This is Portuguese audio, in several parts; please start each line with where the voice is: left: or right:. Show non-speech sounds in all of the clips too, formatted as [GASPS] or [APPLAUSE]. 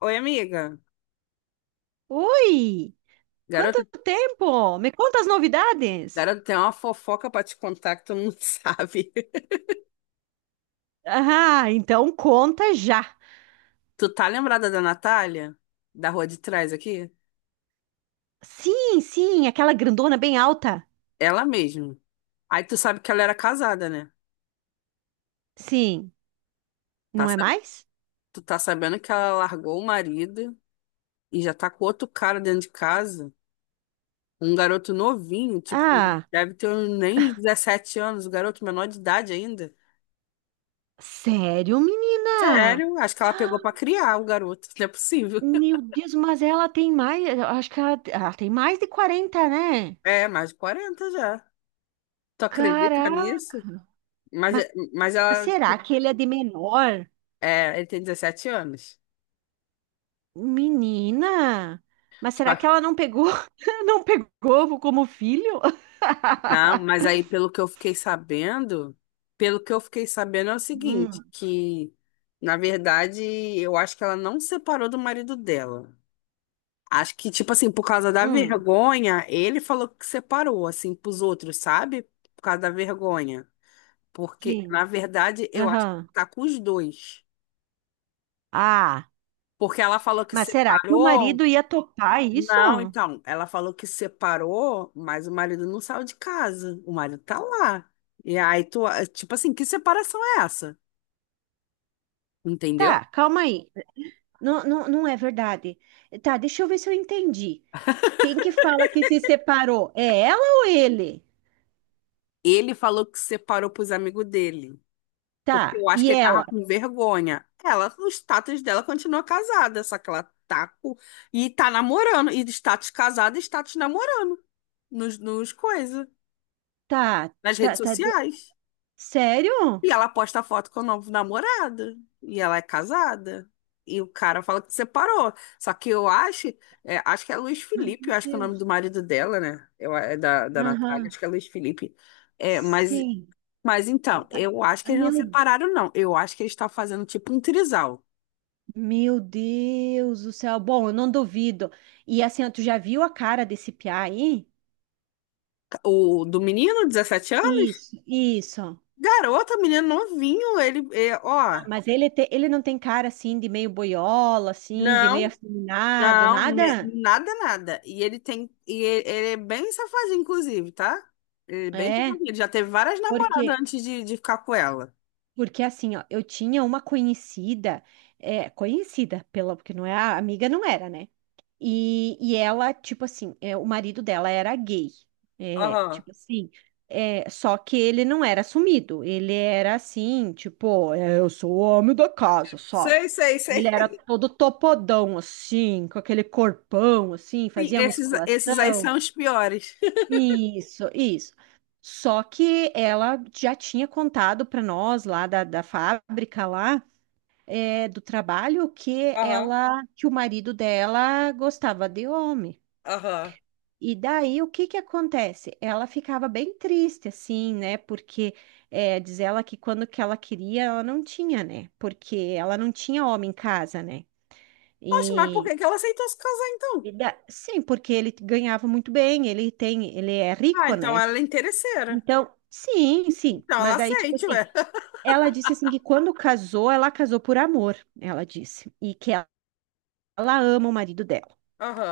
left: Oi, amiga.
right: Oi!
left: Garota,
right: Quanto tempo? Me conta as novidades?
left: garota, tem uma fofoca pra te contar que tu não [LAUGHS] sabe.
right: Ah, então conta já.
left: Tu tá lembrada da Natália? Da rua de trás aqui?
right: Sim, sim, aquela grandona bem alta.
left: Ela mesmo. Aí tu sabe que ela era casada, né?
right: Sim,
left: Tá
right: não é
left: sab-
right: mais?
left: Tu tá sabendo que ela largou o marido e já tá com outro cara dentro de casa. Um garoto novinho, tipo,
right: Ah,
left: deve ter nem 17 anos, o garoto menor de idade ainda.
right: sério, menina?
left: Sério, acho que ela pegou pra criar o garoto, [LAUGHS] não é possível. [LAUGHS]
right: Meu Deus, mas ela tem mais, eu acho que ela tem mais de 40, né?
left: É, mais de 40 já. Tu acredita nisso?
right: Caraca!
left: Mas,
right: Mas
left: mas ela,
right: será que ele é de menor?
left: é, ele tem 17 anos.
right: Menina! Mas
left: Só
right: será que
left: que-
right: ela não pegou, [LAUGHS] não pegou como filho?
left: não, mas
right: [LAUGHS]
left: aí pelo que eu fiquei sabendo, pelo que eu fiquei sabendo é o seguinte,
right: Hum.
left: que na verdade eu acho que ela não separou do marido dela. Acho que, tipo assim, por causa da
right: Hum,
left: vergonha, ele falou que separou, assim, pros outros, sabe? Por causa da vergonha. Porque, na
right: sim.
left: verdade, eu acho que
right: Aham.
left: tá com os dois.
right: Ah,
left: Porque ela falou que
right: mas será que o
left: separou.
right: marido ia topar isso?
left: Não, então, ela falou que separou, mas o marido não saiu de casa. O marido tá lá. E aí tu, tipo assim, que separação é essa? Entendeu?
right: Tá, calma aí. Não, não, não é verdade. Tá, deixa eu ver se eu entendi. Quem que fala que se separou? É ela ou ele?
left: Ele falou que separou pros amigos dele, porque
right: Tá,
left: eu acho
right: e
left: que ele tava
right: ela?
left: com vergonha. Ela, o status dela continua casada, só que ela tá e tá namorando, e de status casada, e status namorando nos coisas,
right: Tá,
left: nas redes
right: tá, tá.
left: sociais.
right: Sério?
left: E ela posta foto com o novo namorado. E ela é casada. E o cara fala que separou. Só que eu acho, é, acho que é Luiz
right: Ai,
left: Felipe,
right: meu
left: eu acho que é o nome do
right: Deus.
left: marido dela, né? Eu, é da Natália,
right: Aham,
left: acho que é Luiz Felipe. É,
right: sim.
left: mas então, eu acho que
right: Ah,
left: eles não
right: Meu,
left: separaram, não. Eu acho que eles estão fazendo tipo um trisal.
right: meu Deus do céu. Bom, eu não duvido. E assim, ó, tu já viu a cara desse piá aí?
left: O do menino, 17 anos?
right: Isso, isso.
left: Garota, menino novinho, ele, é, ó.
right: Ah, mas ele não tem cara assim de meio boiola, assim, de meio
left: Não,
right: afeminado, nada?
left: Nada, nada. E ele tem. E ele é bem safadinho, inclusive, tá? Ele é bem
right: É,
left: safadinho. Ele já teve várias namoradas
right: porque,
left: antes de ficar com ela.
right: porque assim, ó, eu tinha uma conhecida, é, conhecida, pela, porque não é, a amiga não era, né? E ela, tipo assim, é, o marido dela era gay. É,
left: Aham.
right: tipo assim, é, só que ele não era assumido. Ele era assim, tipo, é, eu sou o homem da casa, sabe?
left: Sei, sei,
right: Ele
left: sei.
right: era todo topodão, assim, com aquele corpão, assim,
left: [LAUGHS] Sim,
right: fazia
left: esses aí são
right: musculação.
left: os piores.
right: Isso, isso. Só que ela já tinha contado para nós lá da fábrica lá é, do trabalho que
left: Aham,
right: ela que o marido dela gostava de homem.
left: aham.
right: E daí o que que acontece? Ela ficava bem triste, assim, né? Porque é, diz ela que quando que ela queria, ela não tinha, né? Porque ela não tinha homem em casa, né?
left: Poxa, mas por
right: E,
left: que que ela aceitou se casar então?
right: e sim, porque ele ganhava muito bem, ele tem, ele é
left: Ah,
right: rico,
left: então
right: né?
left: ela é interesseira.
right: Então, sim, sim.
left: Então ela
right: Mas aí, tipo
left: aceite,
right: assim,
left: ué. [LAUGHS]
right: ela disse assim que quando casou, ela casou por amor, ela disse, e que ela ama o marido dela.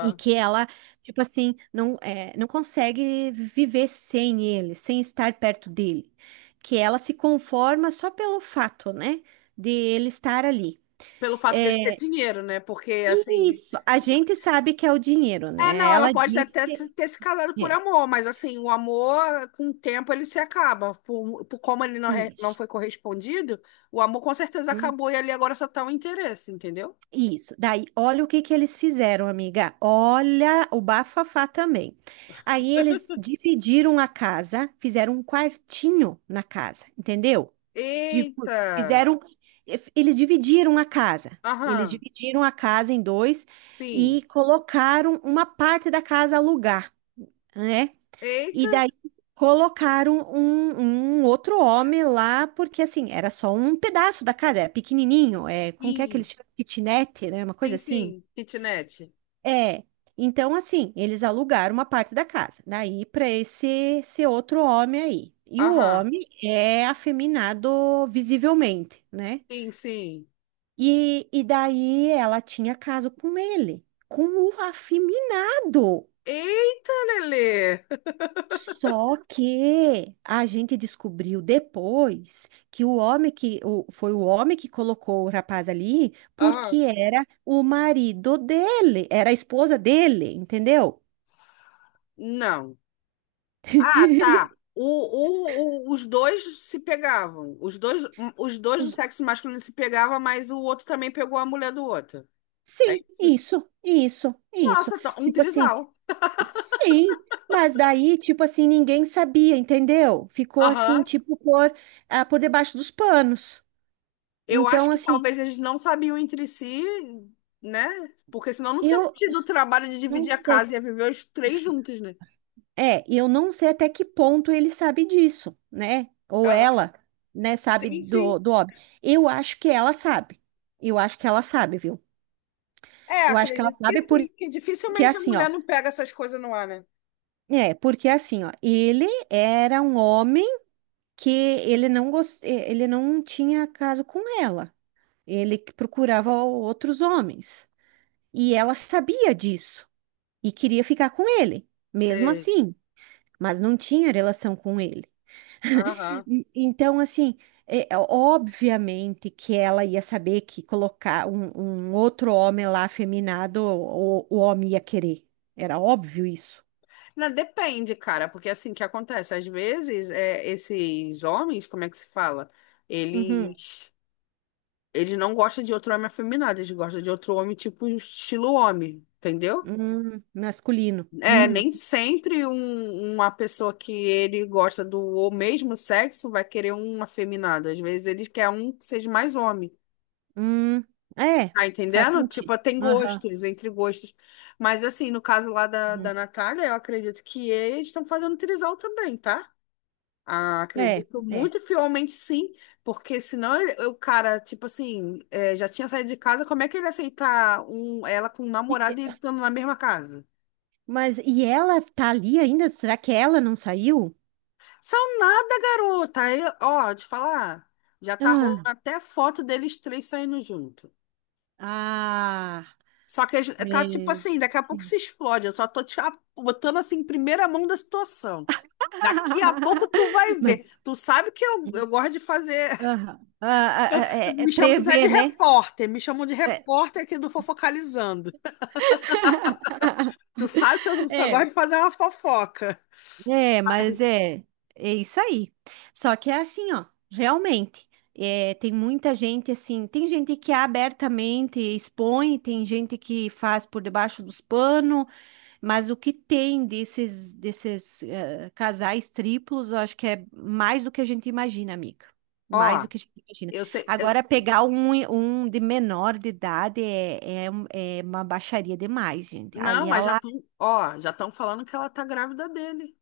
right: E que ela, tipo assim, não, é, não consegue viver sem ele, sem estar perto dele. Que ela se conforma só pelo fato, né, de ele estar ali.
left: Pelo fato dele ter
right: É,
left: dinheiro, né? Porque
right: e
left: assim.
right: isso, a gente sabe que é o dinheiro,
left: É,
right: né?
left: não, ela
right: Ela
left: pode
right: diz
left: até
right: que
left: ter se casado por
right: é
left: amor, mas assim, o amor, com o tempo, ele se acaba. Por como ele não, não
right: isso.
left: foi correspondido, o amor com certeza
right: Hum,
left: acabou e ali agora só tá o interesse, entendeu?
right: isso. Daí, olha o que que eles fizeram, amiga. Olha o bafafá também. Aí eles dividiram a casa, fizeram um quartinho na casa, entendeu? de-
left: Eita!
right: fizeram, Eles dividiram a casa. Eles
left: Aham,
right: dividiram a casa em dois
left: sim.
right: e colocaram uma parte da casa a alugar, né? E
left: Eita!
right: daí colocaram um outro homem lá, porque assim, era só um pedaço da casa, era pequenininho, é, como que é que
left: Sim,
right: eles chamam? Kitnet, né? Uma coisa
left: sim,
right: assim.
left: sim. Kitnet.
right: É. Então, assim, eles alugaram uma parte da casa, daí para esse outro homem aí. E o
left: Aham,
right: homem é afeminado visivelmente, né?
left: sim, sim.
right: E daí ela tinha caso com ele, com o afeminado.
left: Eita, Lelê!
right: Só que a gente descobriu depois que o homem foi o homem que colocou o rapaz ali, porque
left: Aham,
right: era o marido dele, era a esposa dele, entendeu?
left: não. Ah, tá.
right: [LAUGHS]
left: Os dois se pegavam. Os dois do
right: Os-
left: sexo masculino se pegavam, mas o outro também pegou a mulher do outro. É
right: Sim,
left: isso?
right: isso, isso, isso.
left: Nossa, um
right: Tipo assim,
left: trisal.
right: sim, mas daí, tipo assim, ninguém sabia, entendeu? Ficou assim,
left: Aham.
right: tipo, por debaixo dos panos.
left: Eu acho
right: Então,
left: que
right: assim,
left: talvez eles não sabiam entre si, né? Porque senão não tinha
right: eu
left: tido o trabalho de
right: não
left: dividir a
right: sei.
left: casa e ia viver os três juntos, né?
right: É, eu não sei até que ponto ele sabe disso, né? Ou
left: Aham.
right: ela, né, sabe
left: Sim, sim.
right: do óbvio. Eu acho que ela sabe. Eu acho que ela sabe, viu?
left: É,
right: Eu acho que ela
left: acredito que
right: sabe
left: sim, que
right: porque
left: dificilmente a
right: assim, ó.
left: mulher não pega essas coisas no ar, né?
right: É, porque assim, ó, ele era um homem que ele não tinha caso com ela. Ele que procurava outros homens. E ela sabia disso e queria ficar com ele, mesmo
left: Sei.
right: assim, mas não tinha relação com ele.
left: Aham.
right: Então, assim, é, obviamente que ela ia saber que colocar um outro homem lá afeminado, o homem ia querer. Era óbvio isso.
left: Não, depende, cara, porque assim, que acontece? Às vezes, é, esses homens, como é que se fala?
right: Uhum.
left: Eles, eles não gostam de outro homem afeminado, eles gostam de outro homem tipo estilo homem, entendeu?
right: Masculino.
left: É,
right: Uhum.
left: nem sempre uma pessoa que ele gosta do o mesmo sexo vai querer um afeminado. Às vezes ele quer um que seja mais homem.
right: Hum, é,
left: Tá
right: faz
left: entendendo? Tipo,
right: sentido.
left: tem
right: Aham.
left: gostos, entre gostos. Mas assim, no caso lá da
right: Uhum.
left: Natália, eu acredito que eles estão fazendo trisal também, tá? Ah,
right: É,
left: acredito
right: é.
left: muito fielmente sim, porque senão o cara, tipo assim, é, já tinha saído de casa, como é que ele ia aceitar um, ela com um namorado e ele estando na mesma casa?
right: Mas e ela tá ali ainda? Será que ela não saiu?
left: São nada, garota. Aí, ó, te falar, já tá rolando
right: Ah,
left: até foto deles três saindo junto.
right: ah,
left: Só que tá tipo
right: meu.
left: assim, daqui a pouco se
right: Sim.
left: explode. Eu só tô te botando assim em primeira mão da situação. Daqui a pouco tu vai
right: [LAUGHS]
left: ver.
right: mas
left: Tu sabe que eu gosto de fazer.
right: aham, ah, ah, ah, é
left: Me chamam até de
right: prever, né?
left: repórter, me chamam de
right: É,
left: repórter aqui do Fofocalizando.
right: [LAUGHS]
left: Tu sabe que eu só
right: É,
left: gosto de fazer uma fofoca.
right: é,
left: Ai,
right: mas é isso aí. Só que é assim, ó, realmente. É, tem muita gente assim, tem gente que abertamente expõe, tem gente que faz por debaixo dos panos. Mas o que tem desses casais triplos, eu acho que é mais do que a gente imagina, amiga. Mais do
left: Ó,
right: que a gente imagina.
left: eu
right: Agora,
left: sei-
right: pegar um de menor de idade é uma baixaria demais, gente. Aí
left: não, mas já
right: ela,
left: estão, ó, já estão falando que ela tá grávida dele,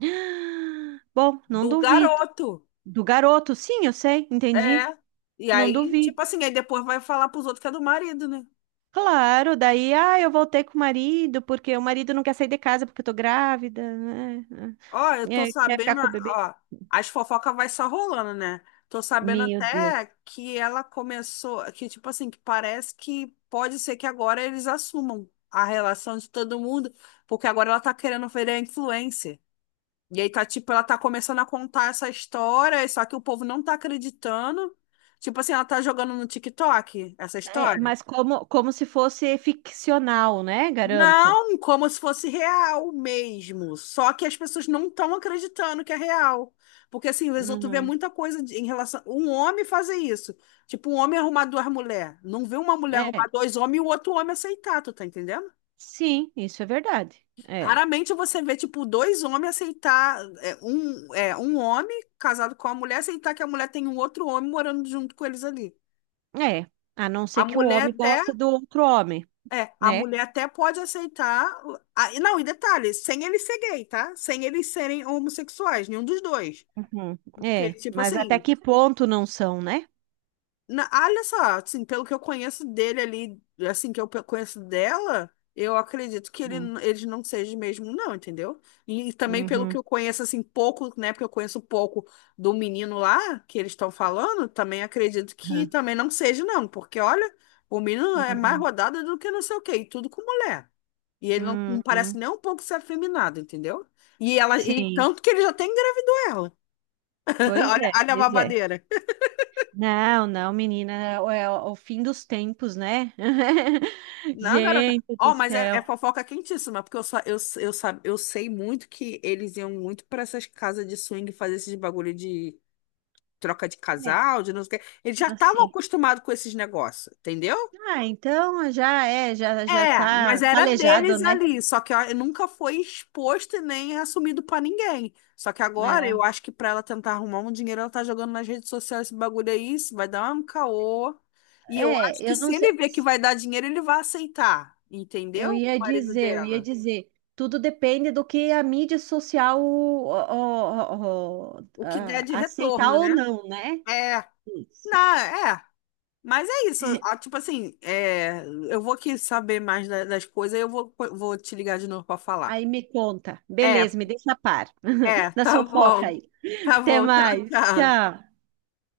right: [GASPS] bom, não
left: do
right: duvido.
left: garoto.
right: Do garoto, sim, eu sei, entendi.
left: É. E
right: Não
left: aí,
right: duvido.
left: tipo assim, aí depois vai falar pros outros que é do marido, né?
right: Claro, daí, ah, eu voltei com o marido, porque o marido não quer sair de casa porque eu tô grávida, né?
left: Ó, eu tô
right: É, quer ficar
left: sabendo,
right: com o bebê.
left: ó, as fofocas vai só rolando, né? Tô sabendo
right: Meu
left: até
right: Deus.
left: que ela começou, que tipo assim, que parece que pode ser que agora eles assumam a relação de todo mundo, porque agora ela tá querendo virar influencer. E aí tá tipo, ela tá começando a contar essa história, só que o povo não tá acreditando. Tipo assim, ela tá jogando no TikTok essa
right: É,
left: história.
right: mas como se fosse ficcional, né? Garanto.
left: Não, como se fosse real mesmo. Só que as pessoas não estão acreditando que é real. Porque assim, o vezes vê
right: Uhum.
left: muita coisa em relação. Um homem fazer isso. Tipo, um homem arrumar duas mulheres. Não vê uma mulher arrumar
right: É,
left: dois homens e o outro homem aceitar, tu tá entendendo?
right: sim, isso é verdade. É,
left: Raramente você vê, tipo, dois homens aceitar. É, um, é, um homem casado com a mulher aceitar que a mulher tem um outro homem morando junto com eles ali.
right: é. A não
left: A
right: ser que o
left: mulher
right: homem
left: até
right: goste do outro homem,
left: É, a
right: né?
left: mulher até pode aceitar. Ah, e não, e detalhe, sem eles ser gay, tá? Sem eles serem homossexuais, nenhum dos dois.
right: Uhum.
left: Porque,
right: É,
left: tipo
right: mas até
left: assim,
right: que ponto não são, né?
left: ah, olha só, assim, pelo que eu conheço dele ali, assim, que eu conheço dela, eu acredito que ele,
right: Uhum.
left: eles não sejam mesmo, não, entendeu? E também pelo que
right: Uhum.
left: eu conheço, assim, pouco, né, porque eu conheço pouco do menino lá, que eles estão falando, também acredito que
right: Uhum.
left: também não seja, não, porque olha, o menino é mais
right: Uhum.
left: rodado do que não sei o quê, e tudo com mulher. E ele não, não parece
right: Uhum.
left: nem um pouco ser afeminado, entendeu? E
right: Sim,
left: tanto que ele já até engravidou ela. [LAUGHS]
right: pois
left: Olha,
right: é,
left: olha a
right: pois é.
left: babadeira.
right: Não, não, menina, é o fim dos tempos, né? [LAUGHS]
left: Não, garota.
right: Gente do
left: Ó, mas é, é
right: céu.
left: fofoca quentíssima, porque sa- eu sei muito que eles iam muito pra essas casas de swing fazer esses bagulho de troca de
right: É,
left: casal, de não sei o quê. Eles já estavam
right: assim.
left: acostumados com esses negócios, entendeu?
right: Ah, então já já
left: É,
right: tá
left: mas era
right: calejado,
left: deles
right: né?
left: ali, só que ó, nunca foi exposto e nem assumido pra ninguém. Só que agora eu acho que pra ela tentar arrumar um dinheiro, ela tá jogando nas redes sociais esse bagulho aí, isso vai dar um caô. E eu
right: É,
left: acho
right: é,
left: que
right: eu
left: se
right: não sei,
left: ele ver que vai dar dinheiro, ele vai aceitar,
right: eu
left: entendeu? O
right: ia
left: marido
right: dizer, eu ia
left: dela.
right: dizer, tudo depende do que a mídia social ó, ó, ó,
left: O que der
right: ah,
left: de
right: aceitar
left: retorno,
right: ou
left: né?
right: não, né?
left: É,
right: Isso.
left: não, é. Mas é isso,
right: [LAUGHS]
left: ah, tipo assim, é, eu vou aqui saber mais das coisas e eu vou, vou te ligar de novo pra falar.
right: Aí me conta.
left: É.
right: Beleza, me deixa a par
left: É,
right: [LAUGHS] da
left: tá
right: fofoca
left: bom.
right: aí.
left: Tá
right: Até
left: bom, tchau,
right: mais.
left: tchau.
right: Tchau.